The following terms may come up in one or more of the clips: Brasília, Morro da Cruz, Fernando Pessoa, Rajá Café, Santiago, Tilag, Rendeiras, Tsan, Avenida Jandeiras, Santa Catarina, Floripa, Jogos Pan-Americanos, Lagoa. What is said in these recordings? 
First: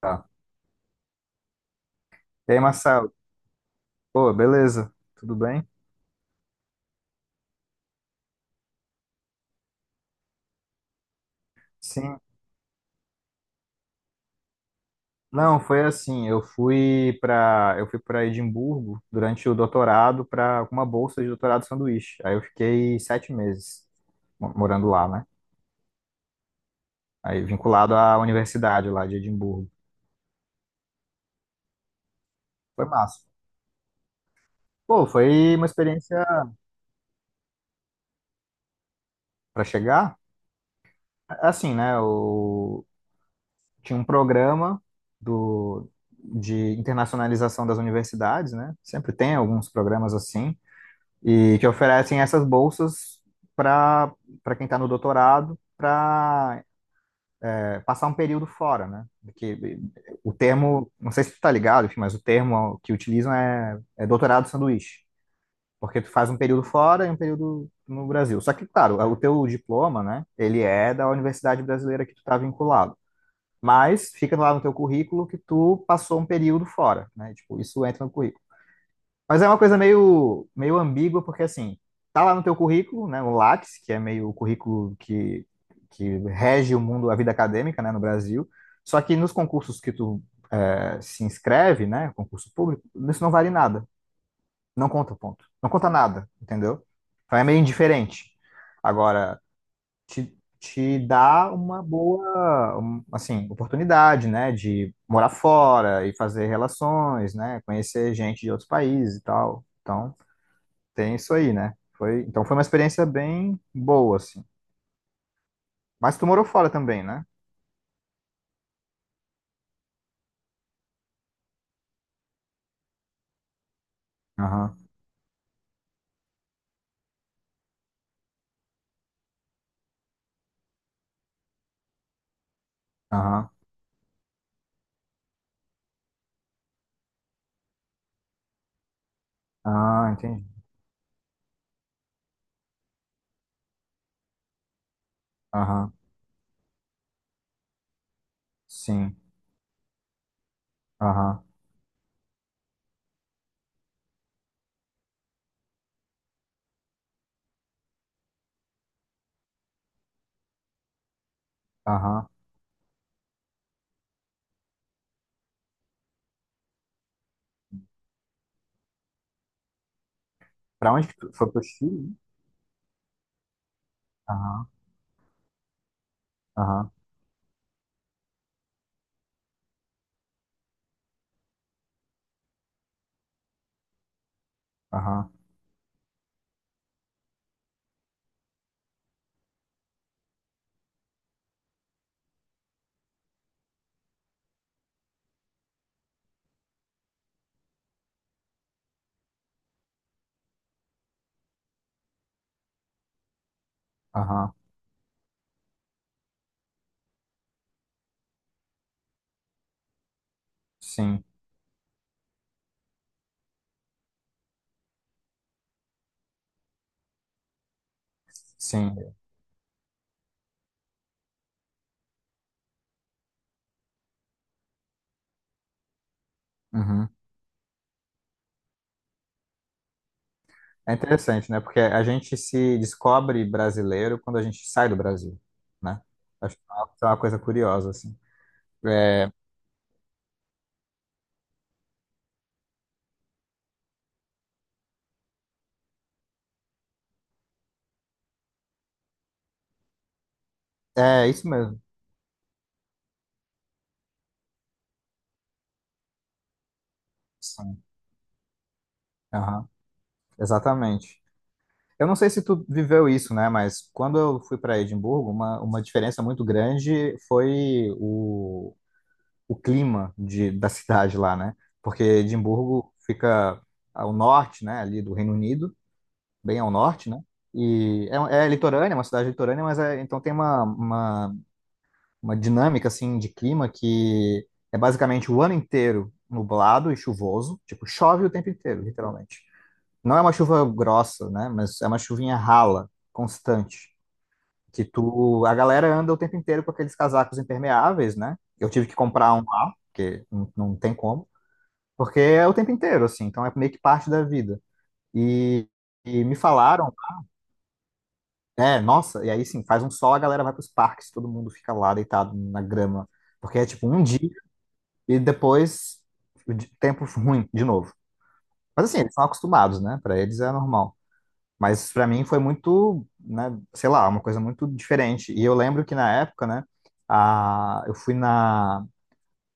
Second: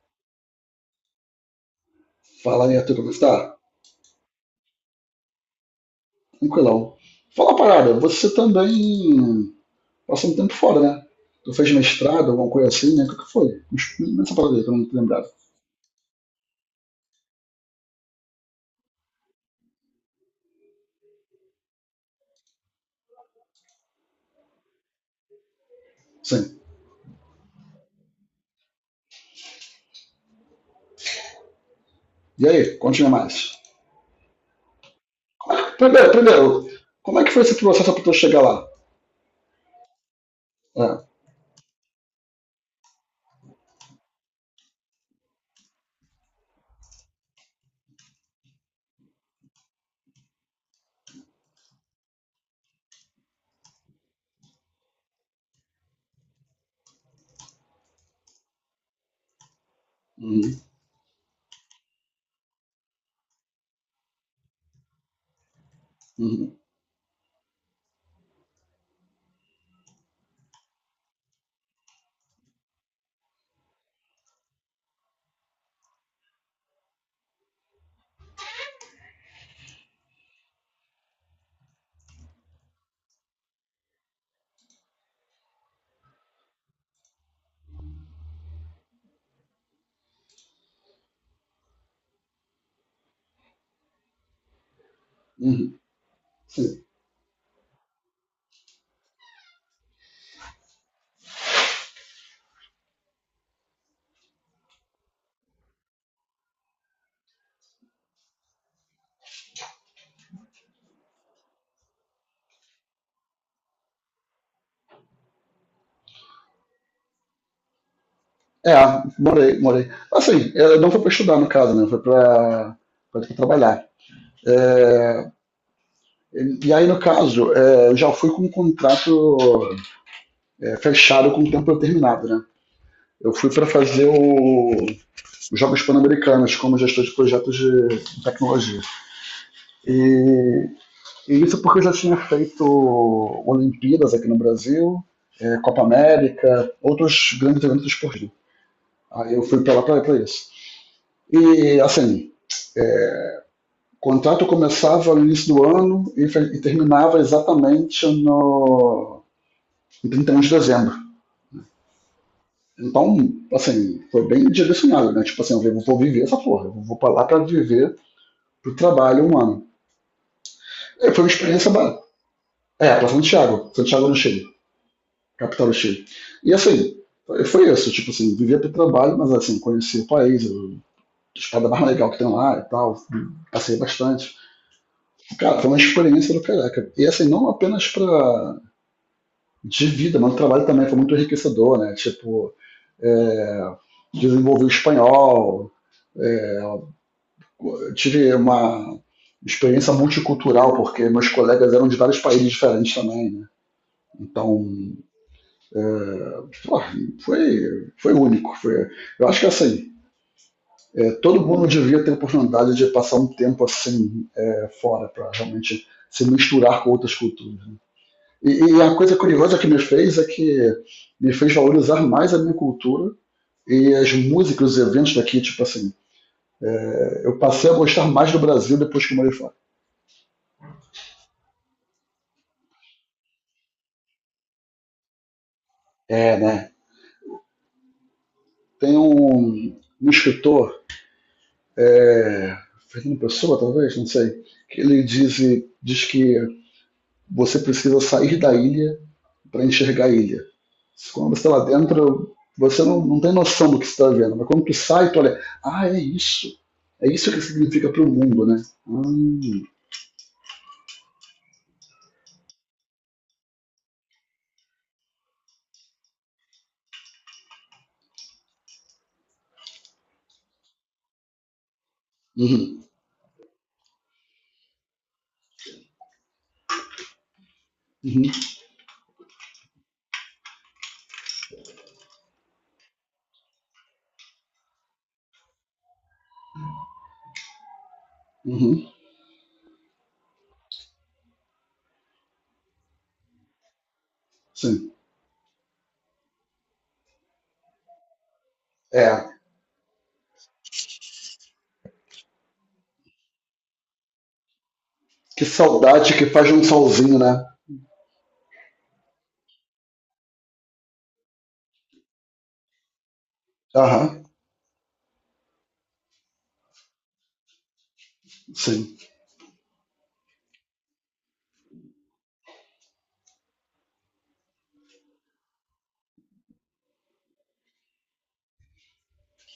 Tá. E aí, Fala aí, Arthur, como Marcelo? está? Pô, beleza? Tudo bem? Tranquilão. Fala uma parada, você também passou um tempo fora, né? Tu fez Sim. mestrado, alguma coisa assim, né? O que que foi? Me explica essa parada aí, que eu não tô lembrado. Não, foi assim, eu fui para Edimburgo durante o doutorado para uma bolsa de doutorado sanduíche. Aí eu fiquei 7 meses morando lá, né? Sim. Aí vinculado à universidade lá de Edimburgo. E aí, Foi conte massa. mais. Pô, foi uma Primeiro, experiência primeiro, como é que foi esse processo para tu chegar lá? para chegar. É. Assim, né? Eu tinha um programa do de internacionalização das universidades, né? Sempre tem alguns programas assim, e que oferecem essas bolsas para para quem está no doutorado para passar um período fora, né? Porque o Uhum, termo, não sei se tu tá ligado, enfim, mas o termo que utilizam é doutorado sanduíche, porque tu faz um uhum, período fora e um período no Brasil. Só que, claro, o teu diploma, né? Ele é da universidade brasileira que tu tá vinculado, mas fica lá no teu currículo que tu passou um período fora, né? Tipo, isso entra no currículo. Mas é uma coisa meio ambígua, porque assim, tá lá no teu currículo, né, o Lattes, que é meio o currículo que rege o mundo, a vida acadêmica, né, no Brasil, só que nos concursos que tu se inscreve, né, concurso público, isso não vale nada, não conta ponto, não uhum. conta nada, entendeu? Sim. Então é meio indiferente. Agora, te dá uma boa, um, assim, oportunidade, né, de morar fora e fazer relações, né, conhecer gente de outros países e tal. Então, tem isso aí, né? Então foi uma experiência bem boa, assim. Mas tu morou fora também, né? É, morei, morei. Assim, eu não foi para estudar, no caso, né? Foi para trabalhar. Aham, É, e aí, no caso, eu já fui com um contrato fechado com o tempo determinado, né? Eu fui aham. para fazer os Jogos Pan-Americanos como gestor de projetos de tecnologia. Ah, entendi. E, e isso porque eu já tinha feito Olimpíadas aqui no Brasil, Copa Aham, América, outros grandes eventos esportivos. sim. Aí eu fui para lá para isso. Aham, E, assim, o contrato começava no início do ano e terminava exatamente no em 31 de dezembro. aham. Então, assim, foi bem direcionado, né? Tipo assim, eu vou viver essa porra, eu vou pra lá pra viver pro trabalho um ano. Pra onde E que foi uma tu foi, pro experiência ba- Chile? É, pra Santiago, Santiago do Chile, Aham, capital do Chile. E aham, assim, foi isso, tipo assim, vivia pro trabalho, mas assim, conheci o país, a estado mais legal que tem lá e tal, passei bastante. aham, Cara, foi uma experiência do caraca. E assim, não apenas pra, de vida, mas o trabalho também foi muito enriquecedor, né? Tipo, é, desenvolvi o espanhol, é, eu tive uma experiência multicultural, porque meus colegas eram de vários países diferentes também, né? aham. Então, é, pô, foi único. Foi, eu acho que assim, Sim, todo mundo devia ter a oportunidade de passar um tempo assim fora, para realmente se misturar com outras culturas, né? E a sim. coisa curiosa que me fez é que me fez valorizar mais a minha cultura e as músicas, os eventos daqui, tipo assim, Uhum. eu passei a gostar mais do Brasil depois que eu morei fora. É interessante, né? Porque a gente se descobre brasileiro quando a gente sai do Brasil, né? É, Acho que né? é uma coisa curiosa, assim. Tem É, um escritor, é, Fernando Pessoa, talvez, não sei, que ele diz, que você precisa sair da ilha para enxergar a ilha. é, Quando você isso está lá mesmo. dentro, você não tem noção do que você está vendo, mas quando tu sai, tu olha, ah, é isso. É isso que Sim. significa para o mundo, né? Hum. Aham, exatamente. Eu não sei se tu viveu isso, né? Mas quando eu fui para Edimburgo, uma diferença muito grande foi o clima da cidade lá, né? Porque Uhum, Edimburgo fica ao norte, né? Ali do Reino Unido, bem ao norte, né? E uhum, é litorânea, é uma cidade litorânea, mas então tem uma dinâmica assim de clima que é basicamente o ano inteiro nublado e chuvoso, tipo, chove o tempo inteiro, uhum, literalmente. Não é uma chuva grossa, né? Mas é uma chuvinha rala, constante. Que sim. tu, a galera anda o tempo inteiro com aqueles casacos impermeáveis, né? Eu tive que É, comprar um lá, porque não, não tem como, porque é o tempo inteiro, assim, então é meio que parte da vida. que E, saudade e que me faz de um falaram, solzinho, né? Nossa, e aí sim, faz um sol, a galera vai pros parques, todo mundo fica lá deitado na grama, porque é tipo um dia Aham, e depois o tempo ruim de novo. Mas sim, assim, eles são acostumados, né? Pra eles é normal. Mas para mim foi muito, né, sei lá, uma coisa muito diferente. E eu lembro que na época, né, eu fui na,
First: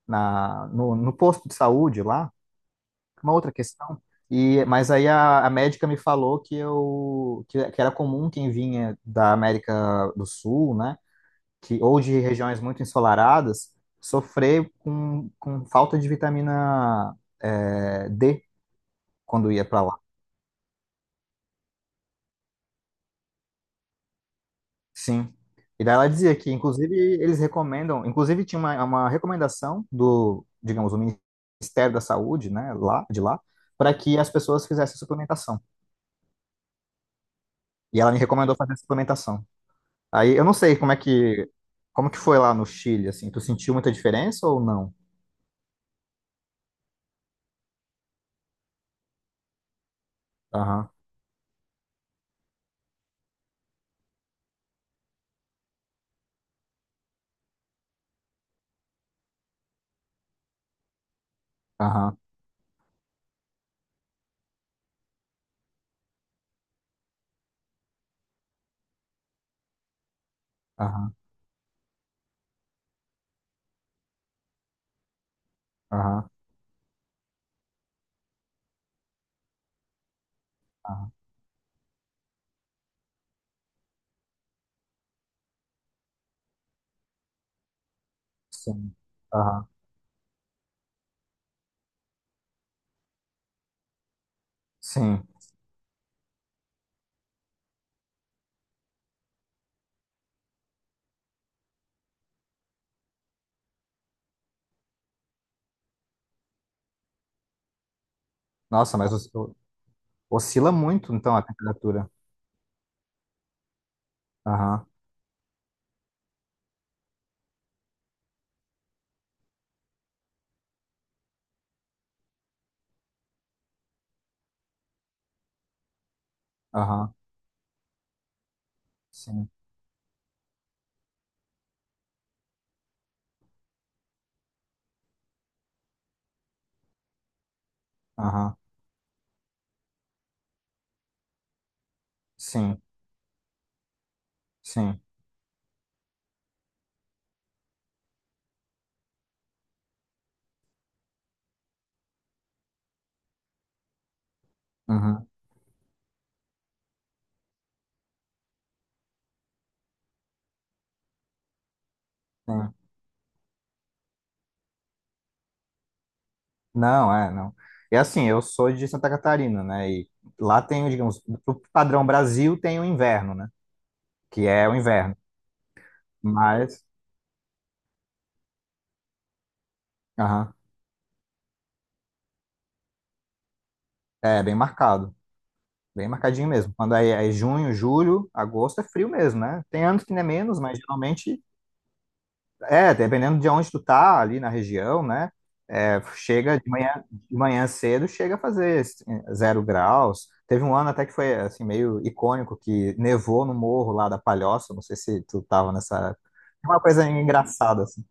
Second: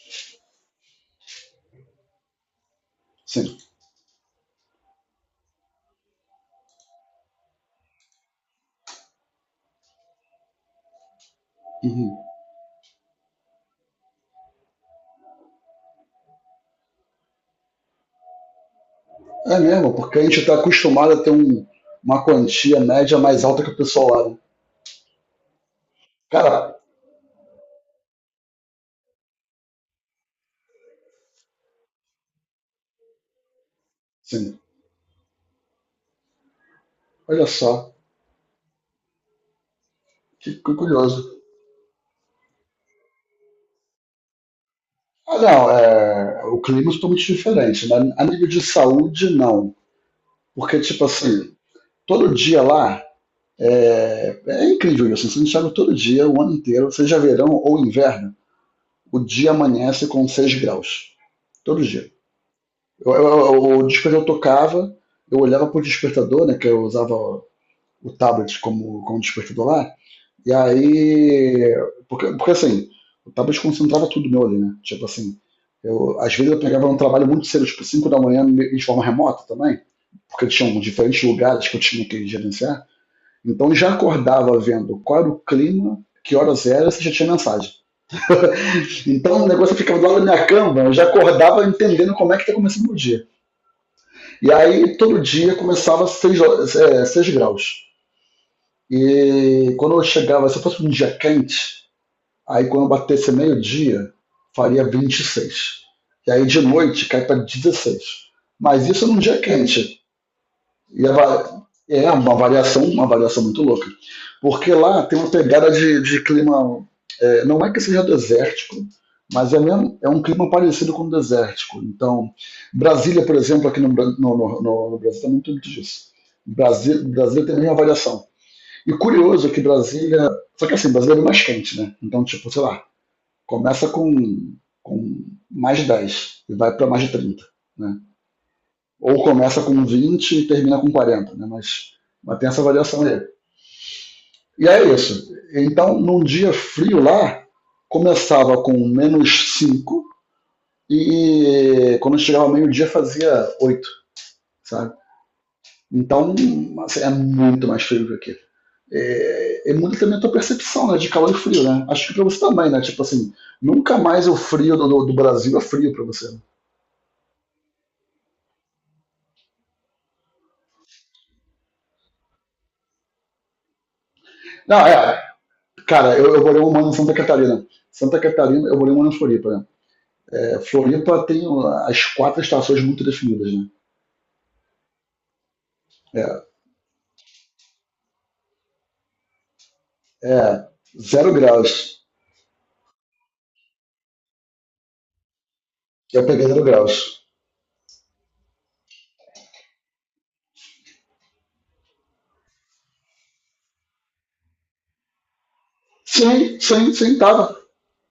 na no, no posto de saúde lá, uma outra sim. questão. E mas aí a médica me falou que eu que era comum quem vinha da América do Sul, né, que ou de Uhum. regiões muito ensolaradas, sofrer com falta de vitamina D quando É ia para mesmo, lá. porque a gente está acostumado a ter uma quantia média mais alta que o pessoal lá, né? Sim. E daí ela dizia que, Cara, inclusive, eles recomendam, inclusive tinha uma recomendação do, digamos, o Ministério da Saúde, né, lá, de lá, para que as sim, pessoas fizessem suplementação. olha só, E ela me recomendou fazer suplementação. Aí eu não sei que curioso. Como que foi lá no Chile, assim, tu sentiu muita diferença ou não? Ah, não, é, o clima é totalmente diferente, né? A nível de saúde, não. Porque, Aham, tipo assim, todo dia lá é incrível isso. Você enxerga todo dia, o ano inteiro, seja verão ou inverno, o dia amanhece com 6 graus. Todo dia. aham, Eu, eu, o despertador tocava, eu olhava pro despertador, né? Que eu usava o tablet como despertador lá. E aham, aí. Porque assim, eu tava desconcentrava tudo meu ali, né? Tipo assim, aham, às vezes eu pegava um trabalho muito cedo, tipo 5 da manhã, de forma remota também, porque tinham aham, diferentes lugares que eu tinha que gerenciar. Então eu já acordava vendo qual era o clima, que horas era, se já tinha mensagem. sim, Então o aham, negócio ficava do lado da minha cama, eu já acordava entendendo como é que tá começando o dia. E aí todo sim. dia começava 6, seis graus. E quando eu chegava, se eu fosse um dia quente, aí quando batesse meio-dia, faria 26. E aí de noite cai para 16. Mas Nossa, isso mas num dia quente. oscila E muito, então, a temperatura. é uma variação muito louca. Porque Aham, lá tem uma pegada de clima. É, não é que seja desértico, mas é, mesmo, é um clima parecido com o desértico. Então, Brasília, por exemplo, aqui no Brasil, tem muito muito disso. Aham, Brasília tem a mesma variação. E sim, curioso que Brasília. Só que assim, Brasília é mais quente, né? Então, tipo, sei lá, começa com, com mais 10 e vai para mais de 30, né? aham, Ou começa com 20 e termina com 40, né? Mas, tem essa sim, variação aí. E é sim. isso. Então, num dia frio lá, começava com menos 5 e quando chegava ao meio-dia fazia 8, sabe? Uhum. Então, assim, é muito mais frio que aqui. É muito também a tua percepção, né, de calor e frio, né? Acho que pra você também, Sim. né? Tipo assim, nunca mais o frio do Brasil é frio pra você, né? Não, é, não. É assim, eu sou de Santa Catarina, né? E lá tem, digamos, o padrão Brasil tem o inverno, né? Que é o Não, inverno. é, cara, eu morei um Mas, ano em Santa Catarina. Santa Catarina, eu morei um ano em Floripa, né? aham, É, Floripa tem as quatro estações muito definidas, né? é bem marcado, bem É, marcadinho mesmo. Quando aí é junho, julho, agosto é frio mesmo, né? Tem anos que não é menos, é, mas zero geralmente graus. é, dependendo de onde tu tá ali na região, né? É, Eu peguei chega zero graus. de manhã cedo, chega a fazer 0 graus. Teve um ano até que foi assim meio icônico que nevou no morro lá da Palhoça. Não sei se tu tava nessa época. Sim, É uma sim, coisa sim, tava. engraçada assim.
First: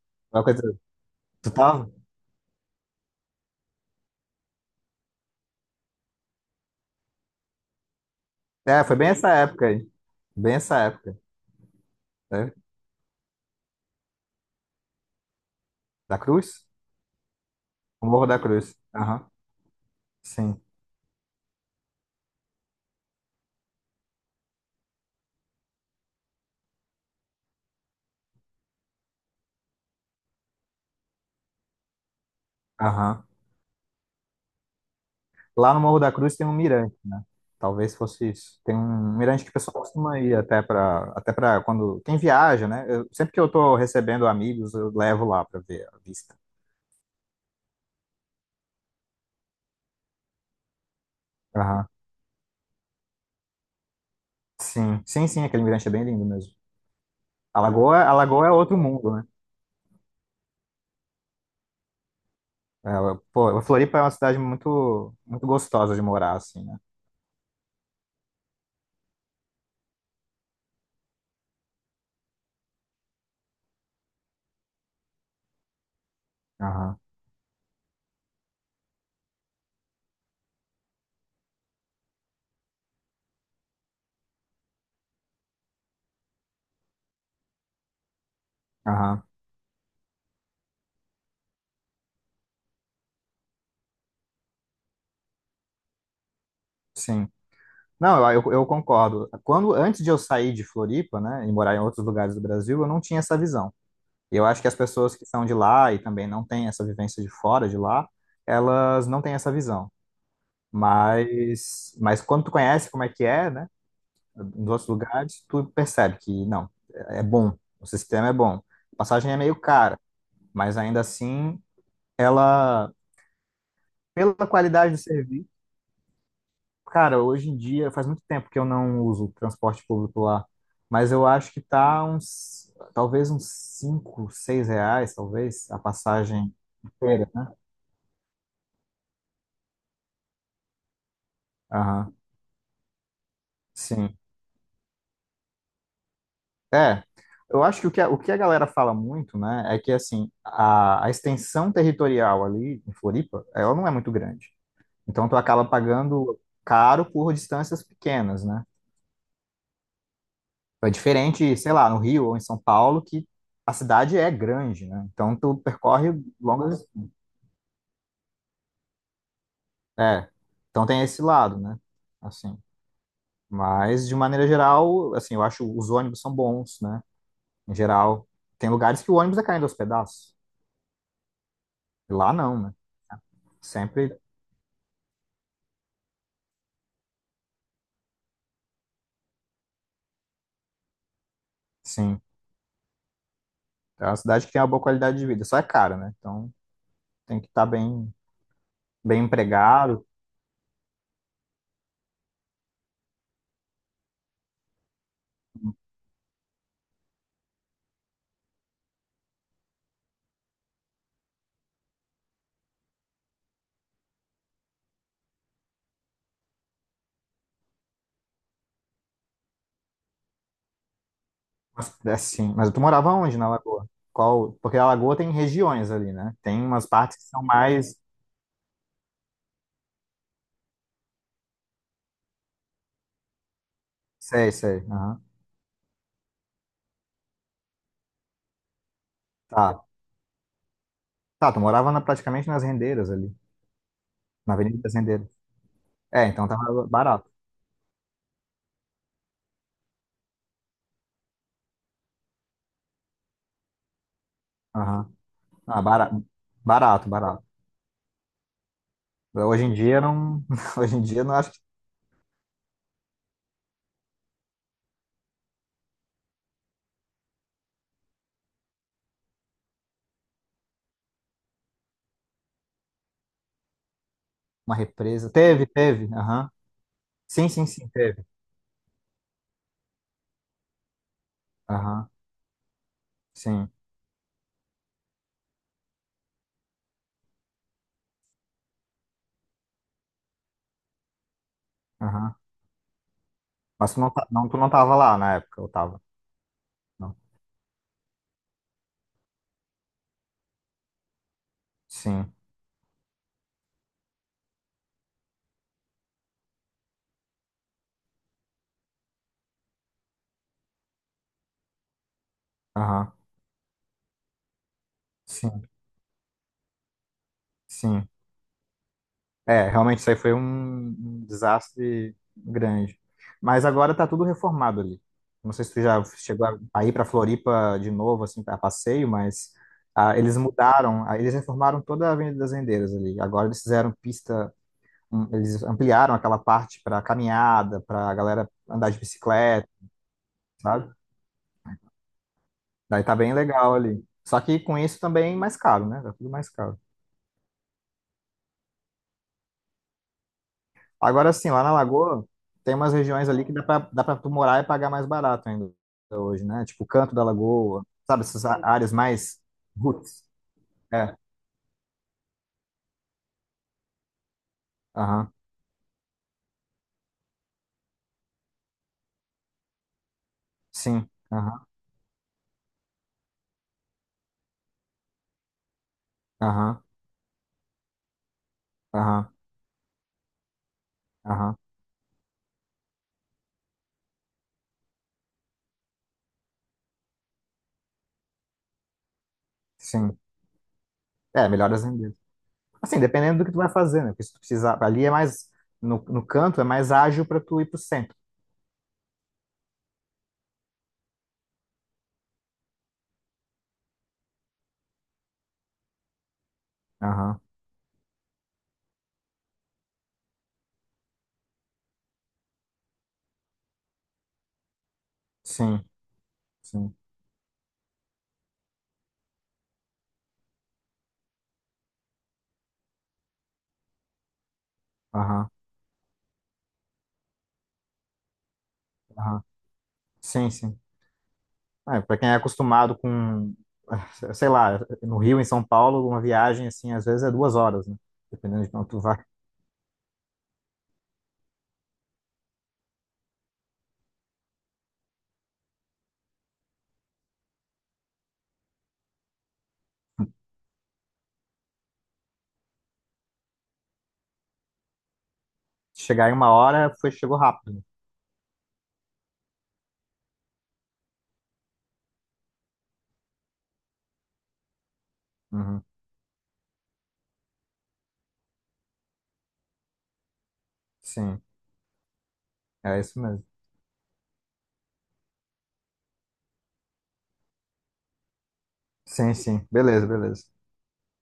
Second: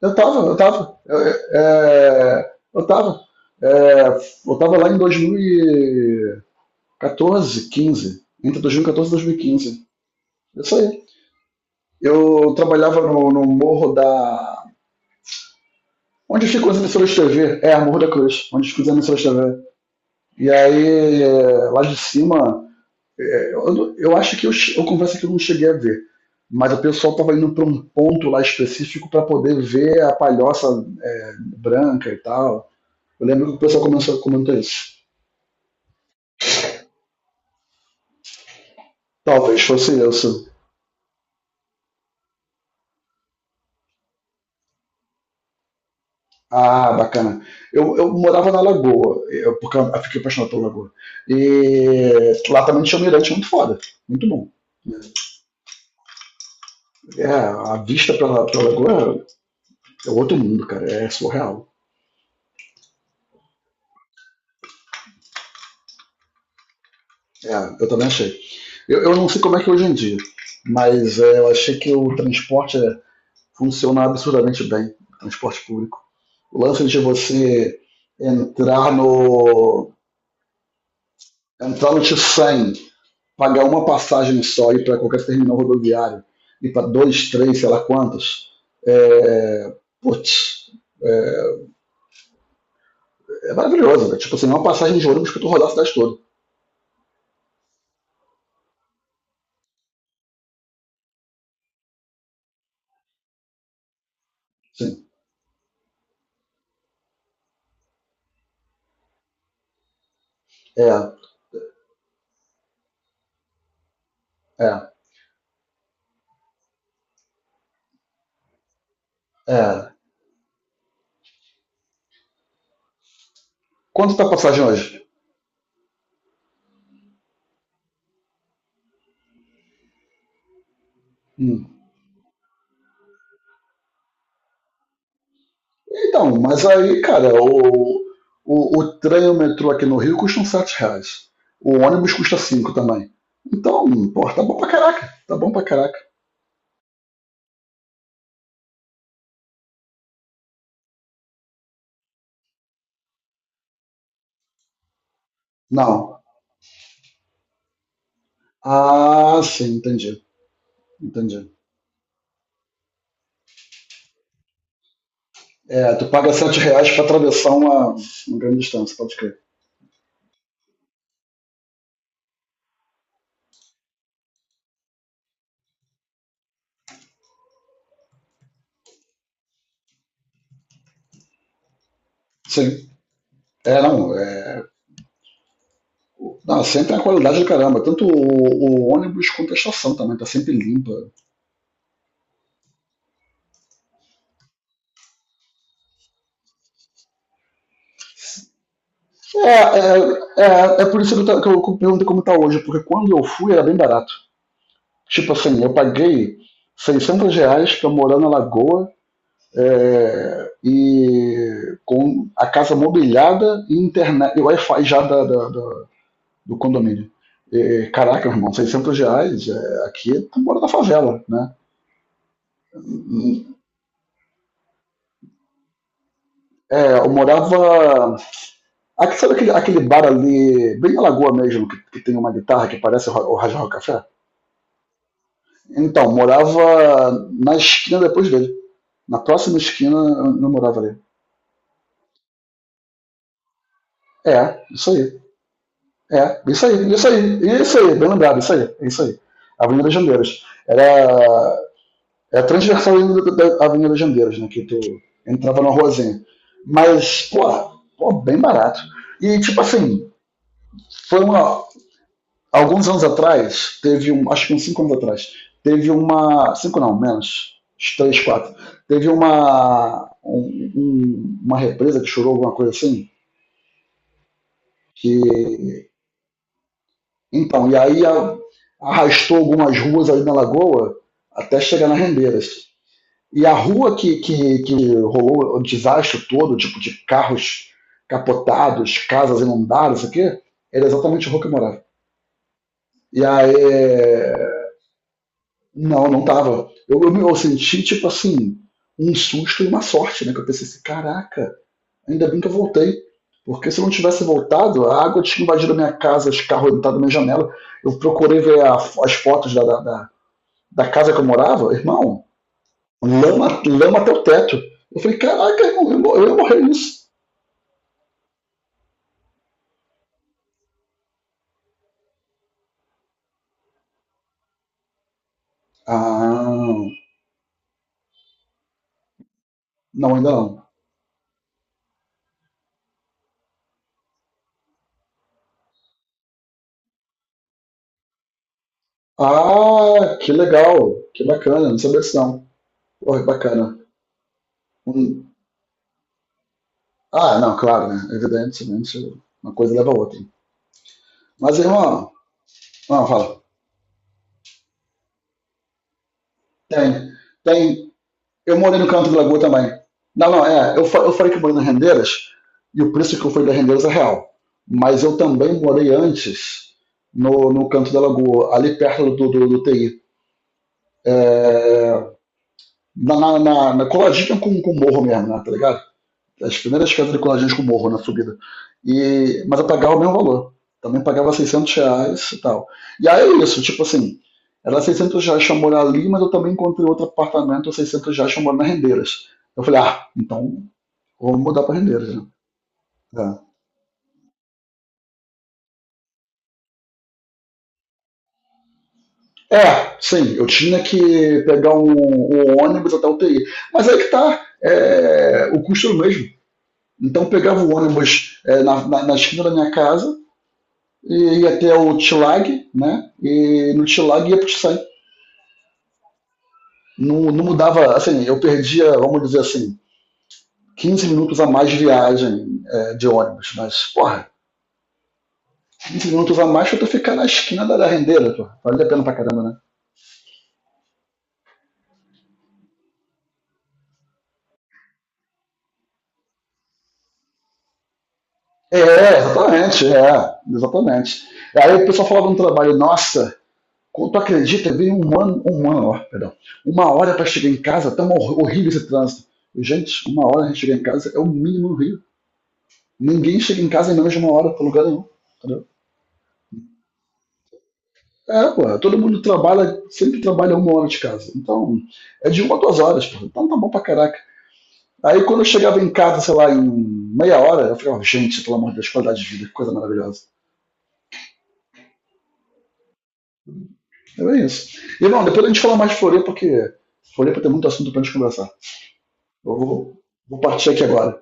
Eu É uma tava, eu coisa. tava. Tu tava? Eu tava. É, eu tava lá em 2014, 15. Entre É, foi 2014 bem e essa época 2015. aí. Bem Isso essa aí. época, né? Eu trabalhava no morro da. Da Onde Cruz? ficam as emissoras de TV? É, Morro O da Morro da Cruz, onde Cruz. ficam as emissoras Aham. de TV. E Sim. aí, lá de cima, eu acho que eu confesso que eu não cheguei a ver, mas o pessoal estava indo para um ponto lá específico para poder ver a palhoça branca e tal. Aham. Eu lembro que o pessoal começou a comentar isso. Lá no Morro da Cruz tem um mirante, né? Talvez fosse isso. Tem um mirante que o Talvez pessoal fosse costuma ir isso. até para quando quem viaja, né? Sempre que eu tô recebendo amigos, eu levo lá para ver a vista. Ah, bacana. Eu morava na Lagoa, porque eu fiquei apaixonado pela Lagoa. Aham. E lá também tinha um mirante muito foda, muito bom. Sim, sim, sim, aquele mirante é bem lindo mesmo. É, a vista A Lagoa é pela outro mundo, né? Lagoa é outro mundo, cara, é surreal. É, pô, a Floripa é uma cidade muito muito gostosa de morar assim, né? É, eu também achei. Eu não sei como é que é hoje em dia, mas eu achei que o transporte funciona absurdamente bem, o transporte público. O lance de Aham. você entrar no entrar no T100, pagar uma passagem só e ir para qualquer terminal rodoviário, ir para dois, três, sei lá quantos, Aham. é, putz, é, é maravilhoso, né? Tipo assim, é uma passagem de ônibus para tu rodar a cidade toda. Sim. Não, eu concordo. Quando antes de eu sair de Floripa, né, e morar em outros lugares do Brasil, eu não tinha essa visão. E eu acho que as Sim, pessoas que são de lá e também não têm essa vivência de fora de lá, elas não têm essa visão. é, Mas, quando tu conhece como é que é, né, nos outros é, lugares, tu percebe que não, é bom, o sistema é bom. A passagem é meio é. cara, mas ainda assim, ela, Quanto tá a pela passagem qualidade do hoje? serviço, cara, hoje em dia, faz muito tempo que eu não uso transporte público lá, mas eu acho que Hum. tá uns, talvez uns 5, 6 reais, talvez, a Então, passagem mas aí, inteira. cara, Né? O trem e o metrô aqui no Rio custam R$ 7. O ônibus Aham. custa 5 também. Então, Sim. pô, tá bom pra caraca. Tá bom pra caraca. É, eu acho que o que a galera fala muito, né, é que, assim, a extensão territorial ali em Floripa, ela não é muito grande. Então, tu acaba Não. pagando caro por distâncias pequenas, né? Ah, sim, entendi. É Entendi. diferente, sei lá, no Rio ou em São Paulo, que a cidade é grande, né? Então, tu É, tu percorre paga sete longas... reais pra atravessar uma grande distância, pode crer. É, então tem esse lado, né? Assim, mas, de maneira geral, assim, eu acho os ônibus são bons, né? Em geral. Tem lugares que o ônibus é caindo aos pedaços. Lá não, Sim. né? Sempre. É. Não, sempre é a qualidade do caramba. Tanto o ônibus quanto a estação também, tá sempre limpa. Sim, é uma cidade que tem uma boa qualidade de vida, só é cara, né? Então tem que estar bem, bem É, é, empregado, é por isso que que eu perguntei como tá hoje, porque quando eu fui era bem barato. Tipo assim, eu paguei 600 reais pra morar na Lagoa e com a casa mobiliada e internet, e Wi-Fi já do condomínio. E, caraca, meu irmão, 600 reais aqui, tu mora na favela, né? mas, é assim. Mas tu morava onde na Lagoa? Qual? Porque a Lagoa tem regiões ali, né? Tem umas É, eu partes que são mais. morava. Aqui, sabe aquele bar ali, bem na lagoa mesmo, que tem uma guitarra que parece o Rajá Café? Sei, sei. Aham. Então, morava na esquina depois dele. Na próxima Tá. esquina eu morava ali. Tá, tu morava praticamente nas rendeiras ali, na É, Avenida isso das aí. Rendeiras. É, É, então isso tava aí, isso barato. aí, isso aí, bem lembrado, isso aí, isso aí. Avenida Jandeiras. Era é a transversal da Avenida Jandeiras, né? Que tu Aham. entrava numa Ah, ruazinha. barato, Mas, pô, barato. pô, bem barato. E, tipo Hoje em dia assim, não. Hoje em foi dia não acho que uma. Alguns anos atrás, teve um. Acho que uns 5 anos atrás, teve uma. Cinco não, menos. Uns 3, 4. Teve uma. Uma represa que chorou, alguma coisa assim, uma que represa. Teve, teve. Aham. Sim, sim, então, e sim, aí teve. arrastou algumas ruas ali na lagoa até chegar nas Aham. Rendeiras. E a Sim. rua que rolou o desastre todo, tipo de carros capotados, casas inundadas, isso aqui, era exatamente a rua que eu morava. Aham. E aí, Mas tu não, é, não, tu não tava lá na época, eu tava. não, não tava. Não. Eu senti, tipo assim, um susto e uma sorte, né? Que eu pensei assim, caraca, ainda Sim, bem que eu voltei. Porque se eu não tivesse voltado, a água tinha invadido a minha casa, os carros entraram na minha janela. Eu procurei ver as fotos casa que eu morava, irmão, aham, lama, lama até o teto. Eu falei, sim, caraca, irmão, eu ia morrer nisso. sim. É, realmente isso aí foi um desastre grande. Mas agora tá tudo reformado ali. Não sei se tu já chegou Ah, a ir pra Floripa de novo, assim, a passeio, mas não, ainda eles não. mudaram, eles reformaram toda a Avenida das Rendeiras ali. Agora eles fizeram pista, eles ampliaram aquela parte pra caminhada, pra galera andar de bicicleta, Ah, que sabe? legal, que bacana, não sabia disso não. Daí tá Porra, que bem legal bacana. ali. Só que com isso Hum. também é mais caro, né? Tá tudo mais caro. Ah, não, claro, né? Evidentemente, uma coisa leva a outra. Agora sim, Mas, lá na irmão, Lagoa tem umas não, regiões fala. ali que dá pra tu morar e pagar mais barato ainda hoje, né? Tipo, o Tem, canto da Lagoa, tem, sabe? Essas eu morei no áreas canto do Lagoa mais também. roots. Não, não, é. Eu É, falei que morei na Rendeiras e o preço que eu fui da Rendeiras é real. Mas eu aham, também morei antes no canto da Lagoa, ali perto do TI. sim, aham, É, na coladinha com o morro mesmo, né, tá ligado? As aham, primeiras quadriculagens com morro na subida. aham, E, mas eu pagava o mesmo valor. Também pagava aham, R$ 600 e tal. E aí é isso, tipo assim, era R$ 600 pra morar ali, mas eu também encontrei outro apartamento, R$ 600 pra morar na Rendeiras. Eu falei, ah, sim. então vou É, mudar melhor pra as rendidas. Rendeiras, né? Assim, dependendo do que tu vai fazer, né? Porque se tu precisar, ali é mais, no canto é mais ágil pra tu ir pro centro. É, sim, eu tinha que pegar um ônibus até o TI. Mas aí que tá, o custo era o mesmo. Então eu Aham, pegava o ônibus na esquina da minha casa, e ia até o Tilag, né? E no Tilag ia pro Tsan. sim, sim, Não, não mudava, assim, eu perdia, vamos dizer assim, 15 minutos a mais de viagem de ônibus. Mas, porra, aham, 15 minutos a mais pra tu ficar na esquina da rendeira, pô. Vale a pena pra caramba, aham, né? sim, sim. Ah, para quem é acostumado com, ah, sei lá, no Rio, em São Paulo, uma viagem assim, às vezes é 2 horas, né? Dependendo de É, onde tu vai. exatamente, é, exatamente. Aí o pessoal falava no trabalho, nossa, quando tu acredita, veio um ano, ó, perdão, uma hora pra chegar em casa, horrível esse trânsito. Gente, uma hora a gente chegar em casa é o mínimo no Rio. Ninguém chega em casa em menos de uma hora pra lugar nenhum. Entendeu? Chegar em uma hora, chegou rápido, né? É, pô, todo mundo trabalha, sempre trabalha uma hora de casa. Então, é de 1 a 2 horas, pô. Então tá bom pra caraca. Aí quando eu chegava Uhum. em casa, sei lá, em meia hora, eu ficava, gente, pelo amor de Deus, qualidade de vida, que coisa maravilhosa. Sim, é isso mesmo. É bem isso. E não, depois a gente fala mais de Floripa, porque Floripa tem muito assunto pra gente conversar. Sim, Eu sim. vou, Beleza, vou beleza. partir aqui agora.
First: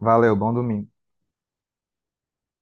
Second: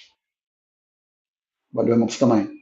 Valeu, bom domingo. Valeu, irmão, pra você também.